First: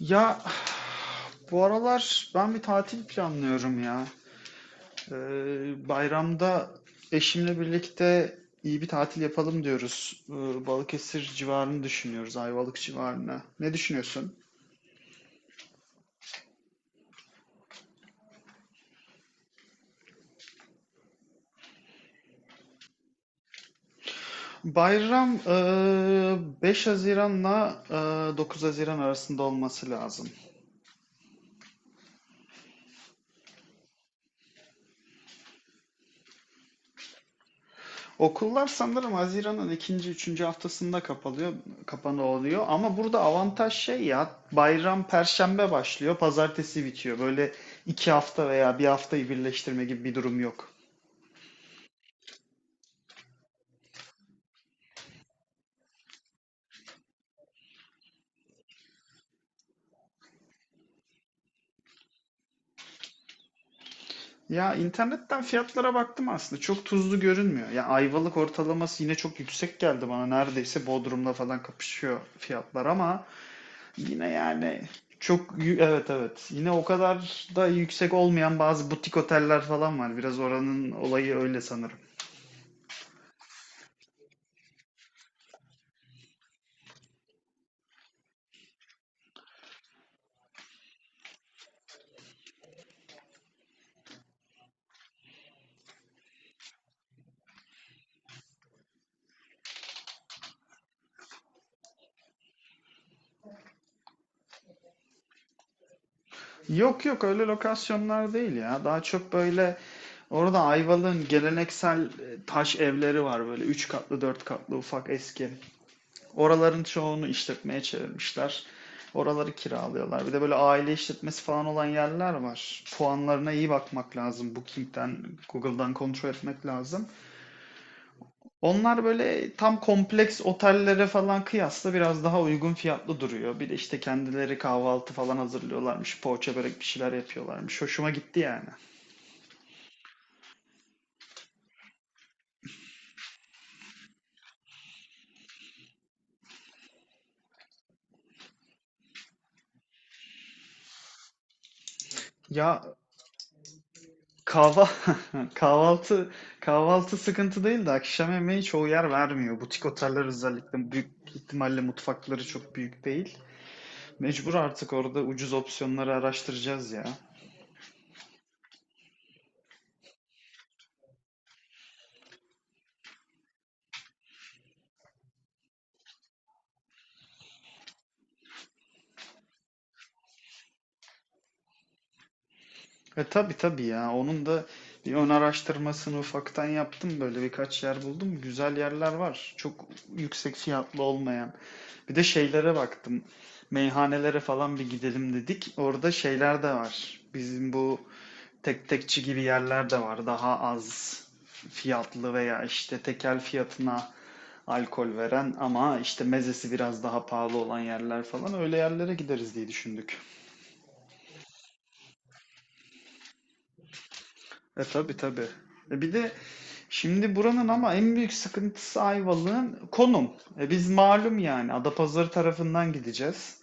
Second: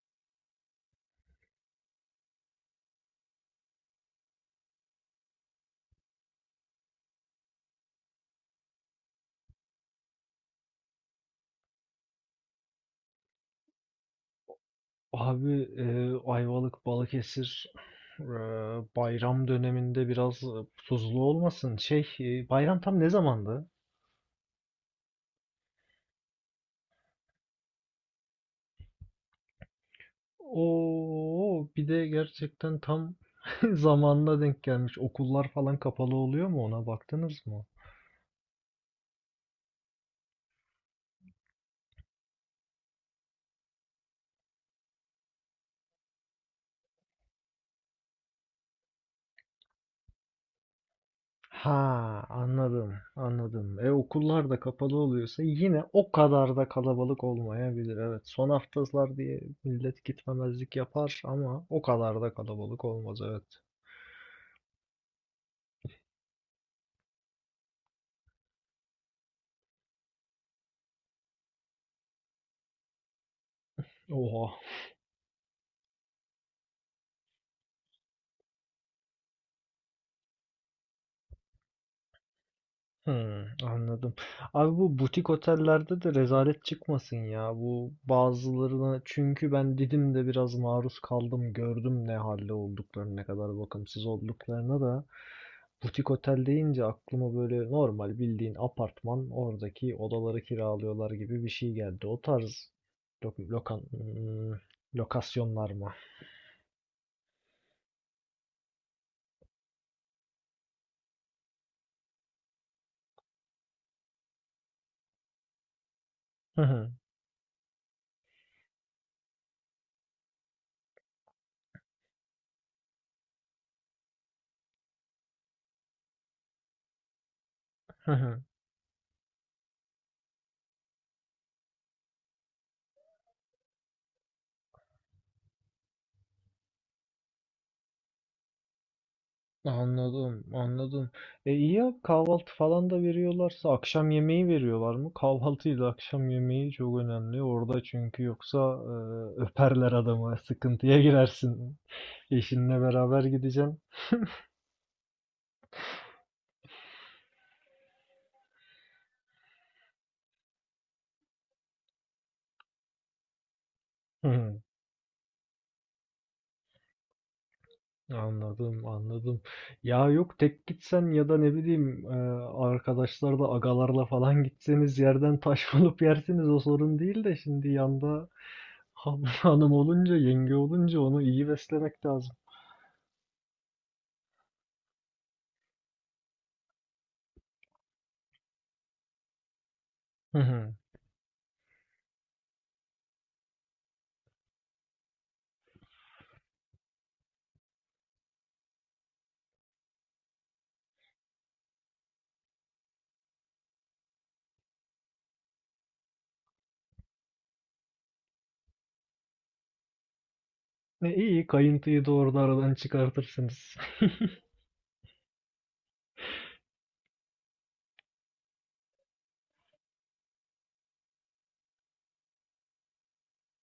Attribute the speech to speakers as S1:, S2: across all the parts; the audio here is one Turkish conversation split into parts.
S1: Ya bu aralar ben bir tatil planlıyorum ya. Bayramda eşimle birlikte iyi bir tatil yapalım diyoruz. Balıkesir civarını düşünüyoruz, Ayvalık civarını. Ne düşünüyorsun?
S2: Abi Ayvalık, Balıkesir, eee, bayram döneminde biraz tuzlu olmasın. Şey, bayram tam ne zamandı?
S1: Bayram 5 Haziran'la 9 Haziran arasında olması lazım.
S2: Oo, bir de gerçekten tam zamanına denk gelmiş. Okullar falan kapalı oluyor mu, ona baktınız mı?
S1: Okullar sanırım Haziran'ın ikinci, üçüncü haftasında kapalıyor, kapanıyor oluyor. Ama burada avantaj şey ya, bayram Perşembe başlıyor, Pazartesi bitiyor. Böyle iki hafta veya bir haftayı birleştirme gibi bir durum yok.
S2: Ha, anladım anladım. E, okullar da kapalı oluyorsa yine o kadar da kalabalık olmayabilir. Evet, son haftalar diye millet gitmemezlik yapar ama o kadar da kalabalık olmaz, evet.
S1: Ya internetten fiyatlara baktım, aslında çok tuzlu görünmüyor. Ya Ayvalık ortalaması yine çok yüksek geldi bana. Neredeyse Bodrum'la falan kapışıyor fiyatlar ama yine
S2: Oha.
S1: yani evet evet, yine o kadar da yüksek olmayan bazı butik oteller falan var. Biraz oranın olayı öyle sanırım.
S2: Hmm, anladım. Abi, bu butik otellerde de rezalet çıkmasın ya. Bu bazılarına, çünkü ben Didim'de biraz maruz kaldım, gördüm ne halde olduklarını, ne kadar bakımsız olduklarını da. Butik otel deyince aklıma böyle normal bildiğin apartman, oradaki odaları kiralıyorlar gibi bir şey geldi. O tarz lokan, hmm, lokasyonlar mı?
S1: Yok yok, öyle lokasyonlar değil ya. Daha çok böyle orada Ayvalık'ın geleneksel taş evleri var, böyle 3 katlı 4 katlı ufak eski.
S2: Hı
S1: Oraların
S2: hı,
S1: çoğunu işletmeye çevirmişler. Oraları kiralıyorlar. Bir de böyle aile işletmesi falan olan yerler var. Puanlarına iyi bakmak lazım. Booking'den, Google'dan kontrol etmek lazım.
S2: hı hı.
S1: Onlar böyle tam kompleks otellere falan kıyasla biraz daha uygun fiyatlı duruyor. Bir de işte kendileri kahvaltı falan hazırlıyorlarmış. Poğaça börek bir şeyler yapıyorlarmış. Hoşuma gitti yani.
S2: Anladım, anladım. E, iyi ya, kahvaltı falan da veriyorlarsa akşam yemeği veriyorlar mı? Kahvaltıyla akşam yemeği çok önemli orada, çünkü yoksa öperler adamı, sıkıntıya girersin. Eşinle
S1: Ya
S2: beraber gideceğim.
S1: kahva kahvaltı kahvaltı sıkıntı değil de akşam yemeği çoğu yer vermiyor. Butik oteller özellikle, büyük ihtimalle mutfakları çok büyük değil. Mecbur
S2: Hı,
S1: artık orada ucuz opsiyonları araştıracağız ya.
S2: anladım, anladım. Ya yok, tek gitsen ya da ne bileyim, arkadaşlarla, agalarla falan gitseniz yerden taş bulup yersiniz, o sorun değil de şimdi yanda hanım olunca, yenge olunca onu iyi beslemek lazım.
S1: E tabii tabii ya. Onun da bir ön araştırmasını ufaktan yaptım. Böyle birkaç yer buldum. Güzel yerler var. Çok
S2: Hı
S1: yüksek
S2: hı.
S1: fiyatlı olmayan. Bir de şeylere baktım. Meyhanelere falan bir gidelim dedik. Orada şeyler de var. Bizim bu tek tekçi gibi yerler de var. Daha az fiyatlı veya işte tekel fiyatına alkol veren ama işte mezesi biraz daha pahalı olan yerler falan. Öyle yerlere gideriz diye düşündük.
S2: E, iyi, kayıntıyı doğru aradan çıkartırsınız.
S1: E tabii tabii. E bir de şimdi buranın ama en büyük sıkıntısı Ayvalık'ın konum. E biz malum yani Adapazarı tarafından gideceğiz.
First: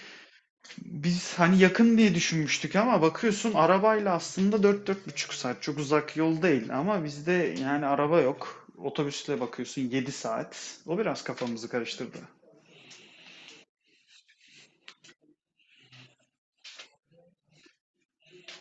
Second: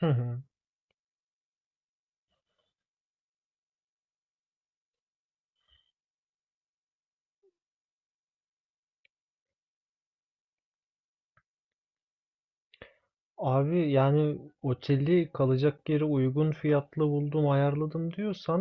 S2: Hı hı.
S1: Biz hani yakın diye düşünmüştük ama bakıyorsun arabayla aslında 4-4,5 saat. Çok uzak yol değil ama bizde yani araba yok. Otobüsle bakıyorsun 7 saat. O biraz kafamızı karıştırdı.
S2: Abi, yani oteli, kalacak yeri uygun fiyatlı buldum ayarladım diyorsan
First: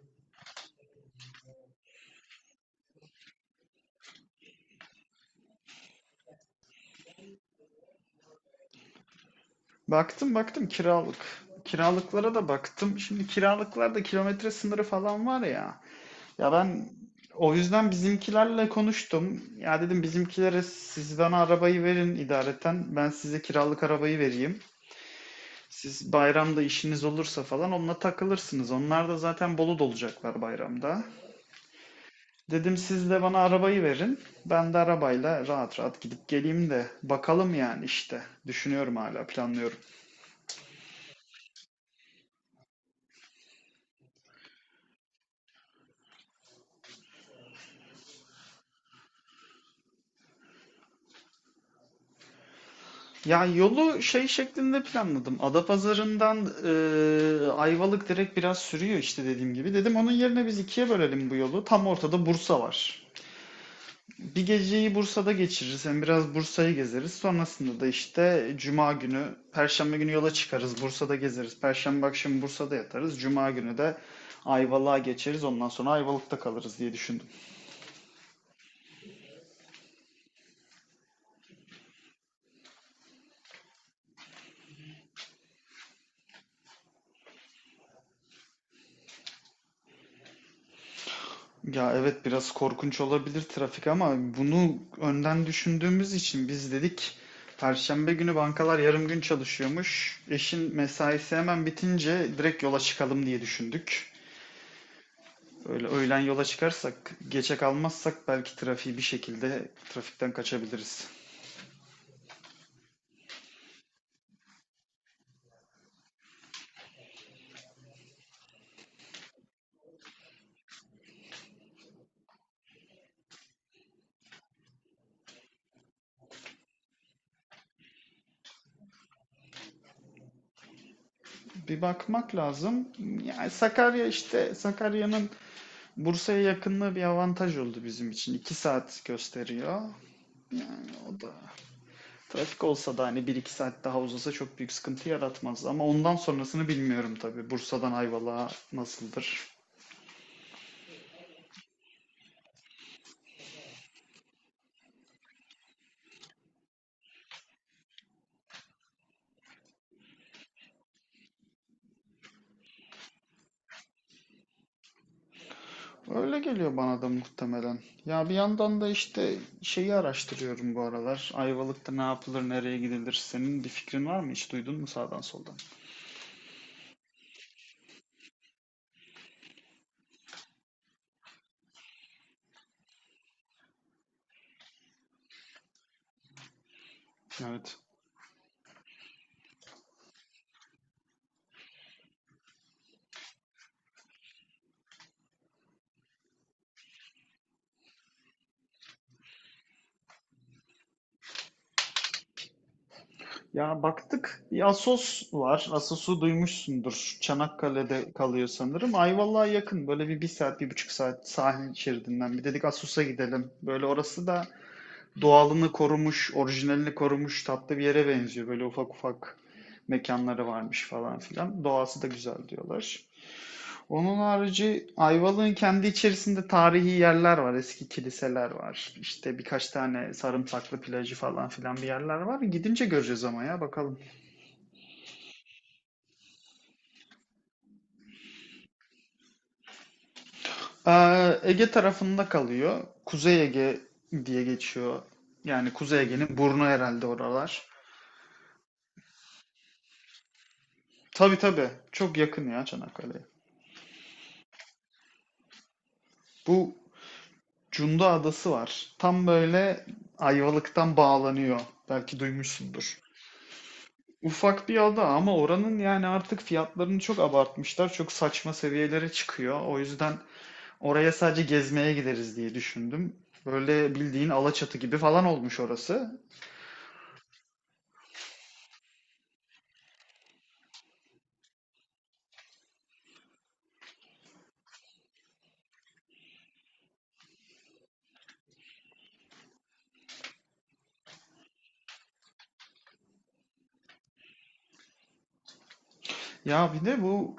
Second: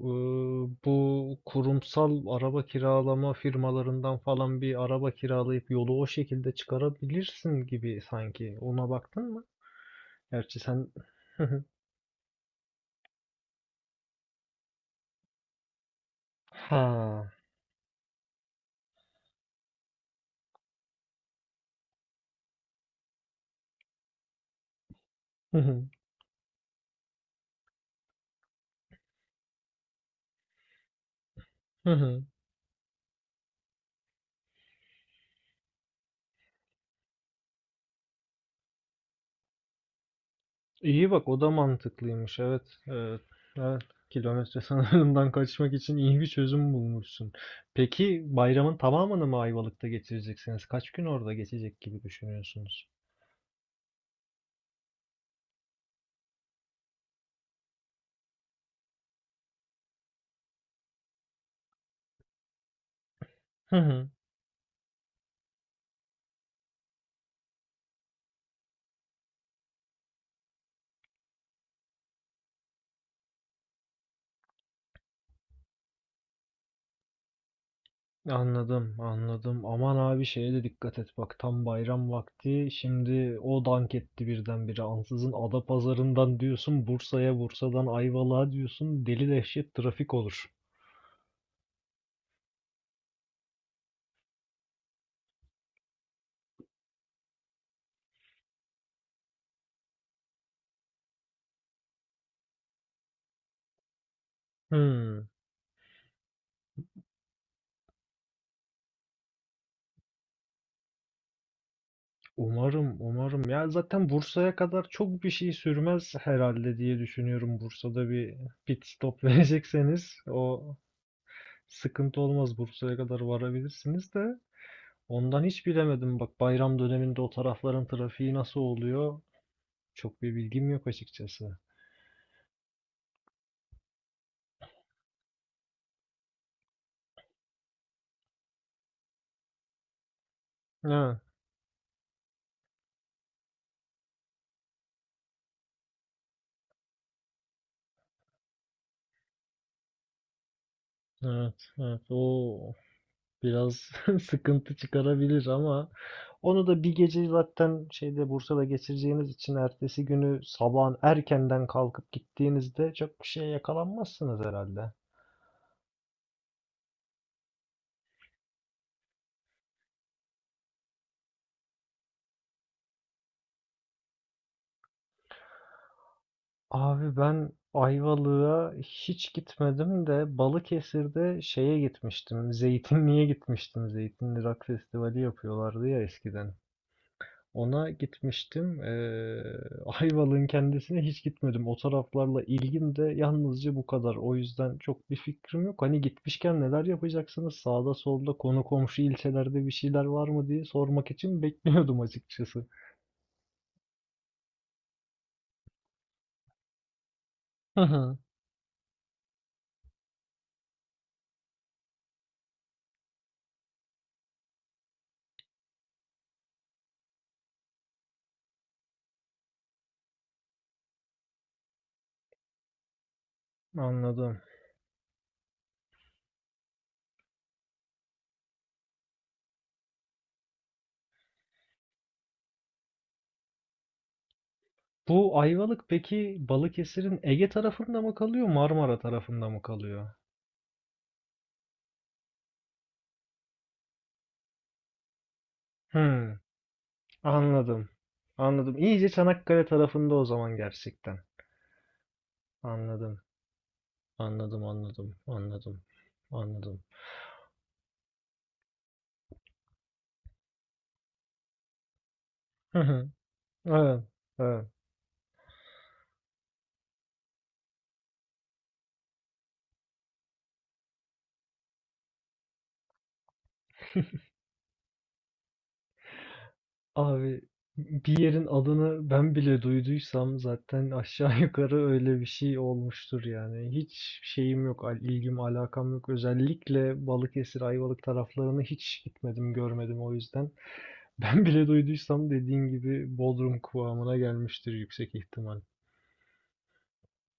S2: bu kurumsal araba kiralama firmalarından falan bir araba kiralayıp yolu o şekilde çıkarabilirsin gibi sanki. Ona baktın mı?
S1: Baktım
S2: Gerçi
S1: baktım
S2: sen...
S1: kiralık. Kiralıklara da baktım. Şimdi kiralıklarda kilometre sınırı falan var ya. Ya ben
S2: Ha.
S1: o yüzden bizimkilerle konuştum. Ya dedim bizimkilere, siz bana arabayı verin idareten. Ben size kiralık arabayı vereyim. Siz bayramda işiniz olursa falan onunla takılırsınız. Onlar da zaten Bolu'da olacaklar bayramda.
S2: Hı hı.
S1: Dedim siz de bana arabayı verin. Ben de arabayla rahat rahat gidip geleyim de bakalım yani işte. Düşünüyorum, hala planlıyorum.
S2: İyi bak, o da mantıklıymış, evet. Evet. Evet. Kilometre sınırından kaçmak için iyi bir çözüm bulmuşsun. Peki bayramın tamamını mı Ayvalık'ta geçireceksiniz? Kaç gün orada geçecek gibi düşünüyorsunuz?
S1: Ya yolu şey şeklinde planladım. Adapazarı'ndan Ayvalık direkt biraz sürüyor işte dediğim gibi. Dedim onun yerine biz ikiye bölelim bu yolu. Tam ortada Bursa var.
S2: Hı hı.
S1: Bir geceyi Bursa'da geçiririz. Hem biraz Bursa'yı gezeriz. Sonrasında da işte Cuma günü, Perşembe günü yola çıkarız. Bursa'da gezeriz. Perşembe akşamı Bursa'da yatarız. Cuma günü de Ayvalık'a geçeriz. Ondan sonra Ayvalık'ta kalırız diye düşündüm.
S2: Anladım, anladım. Aman abi, şeye de dikkat et bak, tam bayram vakti. Şimdi o dank etti birdenbire. Ansızın Adapazarı'ndan diyorsun Bursa'ya, Bursa'dan Ayvalık'a diyorsun. Deli dehşet trafik olur.
S1: Ya evet, biraz korkunç olabilir trafik ama bunu önden düşündüğümüz için biz dedik Perşembe günü bankalar yarım gün çalışıyormuş. Eşin mesaisi hemen bitince direkt yola çıkalım diye düşündük.
S2: Hmm.
S1: Öyle öğlen yola çıkarsak, geçe kalmazsak belki trafiği bir şekilde trafikten kaçabiliriz.
S2: Umarım, umarım. Ya zaten Bursa'ya kadar çok bir şey sürmez herhalde diye düşünüyorum. Bursa'da bir pit stop verecekseniz o sıkıntı olmaz. Bursa'ya kadar varabilirsiniz de. Ondan hiç bilemedim. Bak, bayram döneminde o tarafların trafiği nasıl oluyor? Çok bir bilgim yok açıkçası.
S1: Bir bakmak lazım. Yani Sakarya, işte Sakarya'nın Bursa'ya yakınlığı bir avantaj oldu bizim için. İki saat gösteriyor. O
S2: Evet,
S1: da trafik olsa da hani bir iki saat daha uzasa çok büyük sıkıntı yaratmaz. Ama ondan sonrasını bilmiyorum tabii. Bursa'dan Ayvalık'a nasıldır?
S2: evet, evet. O biraz sıkıntı çıkarabilir ama onu da bir gece zaten şeyde, Bursa'da geçireceğiniz için ertesi günü sabahın erkenden kalkıp gittiğinizde çok bir şeye yakalanmazsınız herhalde.
S1: Öyle geliyor bana da muhtemelen. Ya bir yandan da işte şeyi araştırıyorum bu aralar. Ayvalık'ta ne yapılır, nereye gidilir? Senin bir fikrin var mı? Hiç duydun mu sağdan soldan?
S2: Abi, ben Ayvalık'a hiç gitmedim de Balıkesir'de şeye gitmiştim. Zeytinli'ye gitmiştim. Zeytinli Rock Festivali yapıyorlardı ya eskiden.
S1: Evet.
S2: Ona gitmiştim. Ayvalık'ın kendisine hiç gitmedim. O taraflarla ilgim de yalnızca bu kadar. O yüzden çok bir fikrim yok. Hani gitmişken neler yapacaksınız? Sağda solda konu komşu ilçelerde bir şeyler var mı diye sormak için bekliyordum açıkçası.
S1: Ya baktık. Bir Assos var. Assos'u duymuşsundur.
S2: Hı
S1: Çanakkale'de
S2: hı,
S1: kalıyor sanırım. Ayvalık'a yakın. Böyle bir, bir saat, bir buçuk saat sahil şeridinden. Bir dedik Assos'a gidelim. Böyle orası da doğalını korumuş, orijinalini korumuş, tatlı bir yere benziyor. Böyle ufak ufak mekanları varmış falan filan. Doğası da güzel diyorlar. Onun
S2: anladım.
S1: harici Ayvalık'ın kendi içerisinde tarihi yerler var. Eski kiliseler var. İşte birkaç tane sarımsaklı plajı falan filan bir yerler var. Gidince göreceğiz ama ya bakalım.
S2: Bu Ayvalık peki Balıkesir'in Ege tarafında mı kalıyor, Marmara tarafında mı kalıyor?
S1: Ege tarafında kalıyor. Kuzey Ege diye geçiyor. Yani Kuzey Ege'nin
S2: Hmm,
S1: burnu herhalde oralar.
S2: anladım. Anladım. İyice Çanakkale tarafında o zaman gerçekten.
S1: Tabii tabii. Çok yakın ya
S2: Anladım.
S1: Çanakkale'ye.
S2: Anladım, anladım, anladım,
S1: Bu
S2: anladım.
S1: Cunda Adası var. Tam böyle Ayvalık'tan bağlanıyor. Belki
S2: Hı
S1: duymuşsundur.
S2: hı, evet, evet.
S1: Ufak bir ada ama oranın yani artık fiyatlarını çok abartmışlar. Çok saçma seviyelere çıkıyor. O yüzden oraya sadece gezmeye gideriz diye düşündüm. Böyle bildiğin Alaçatı gibi falan olmuş orası.
S2: Abi, bir yerin adını ben bile duyduysam zaten aşağı yukarı öyle bir şey olmuştur yani. Hiç şeyim yok, ilgim, alakam yok. Özellikle Balıkesir, Ayvalık taraflarını hiç gitmedim, görmedim o yüzden. Ben bile duyduysam, dediğin gibi, Bodrum kıvamına gelmiştir yüksek ihtimal.
S1: Ya bir de bu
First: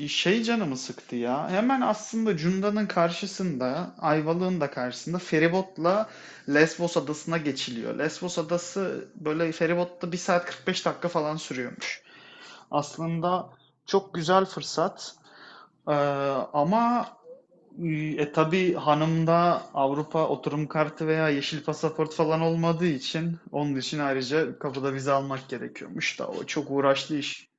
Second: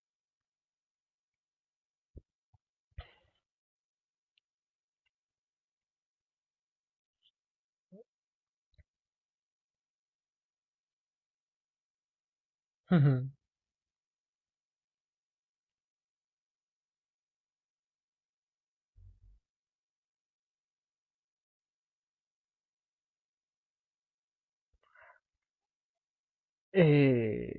S1: şey canımı sıktı ya. Hemen aslında Cunda'nın karşısında, Ayvalık'ın da karşısında feribotla Lesbos adasına geçiliyor. Lesbos adası böyle feribotta bir saat 45 dakika falan sürüyormuş. Aslında çok güzel fırsat. Ee, ama e, tabii hanımda Avrupa oturum kartı veya yeşil pasaport falan olmadığı için onun için ayrıca kapıda vize almak gerekiyormuş da o çok uğraşlı iş.
S2: Eee,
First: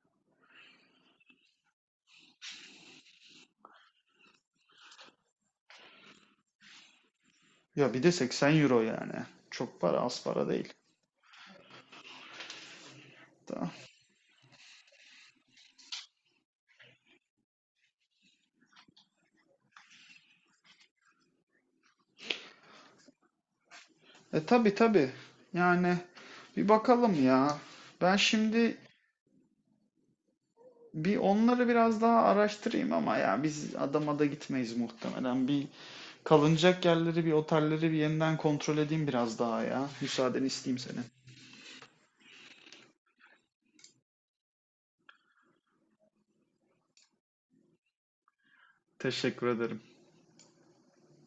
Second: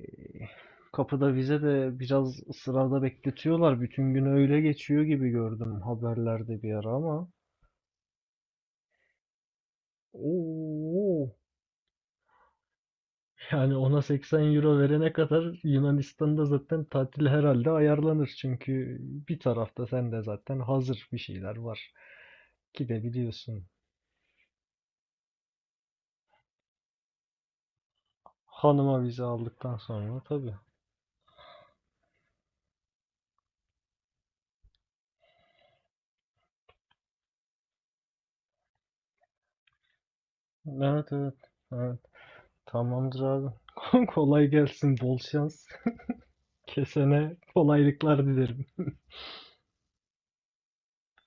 S2: kapıda bize de biraz sırada bekletiyorlar. Bütün gün öyle geçiyor gibi gördüm haberlerde bir ara ama.
S1: Ya bir de 80 euro yani. Çok para, az para değil.
S2: Oo,
S1: Da-
S2: yani ona 80 euro verene kadar Yunanistan'da zaten tatil herhalde ayarlanır. Çünkü bir tarafta sen de zaten hazır bir şeyler var. Gidebiliyorsun.
S1: E tabi tabi. Yani bir bakalım ya. Ben şimdi
S2: Hanıma vize aldıktan sonra tabii.
S1: bir onları biraz daha araştırayım ama ya biz adama da gitmeyiz muhtemelen. Bir kalınacak yerleri, bir otelleri bir yeniden kontrol edeyim biraz daha ya. Müsaadeni isteyeyim senin.
S2: Evet evet. Evet. Tamamdır abi. Kolay gelsin, bol şans. Kesene kolaylıklar dilerim.
S1: Teşekkür ederim.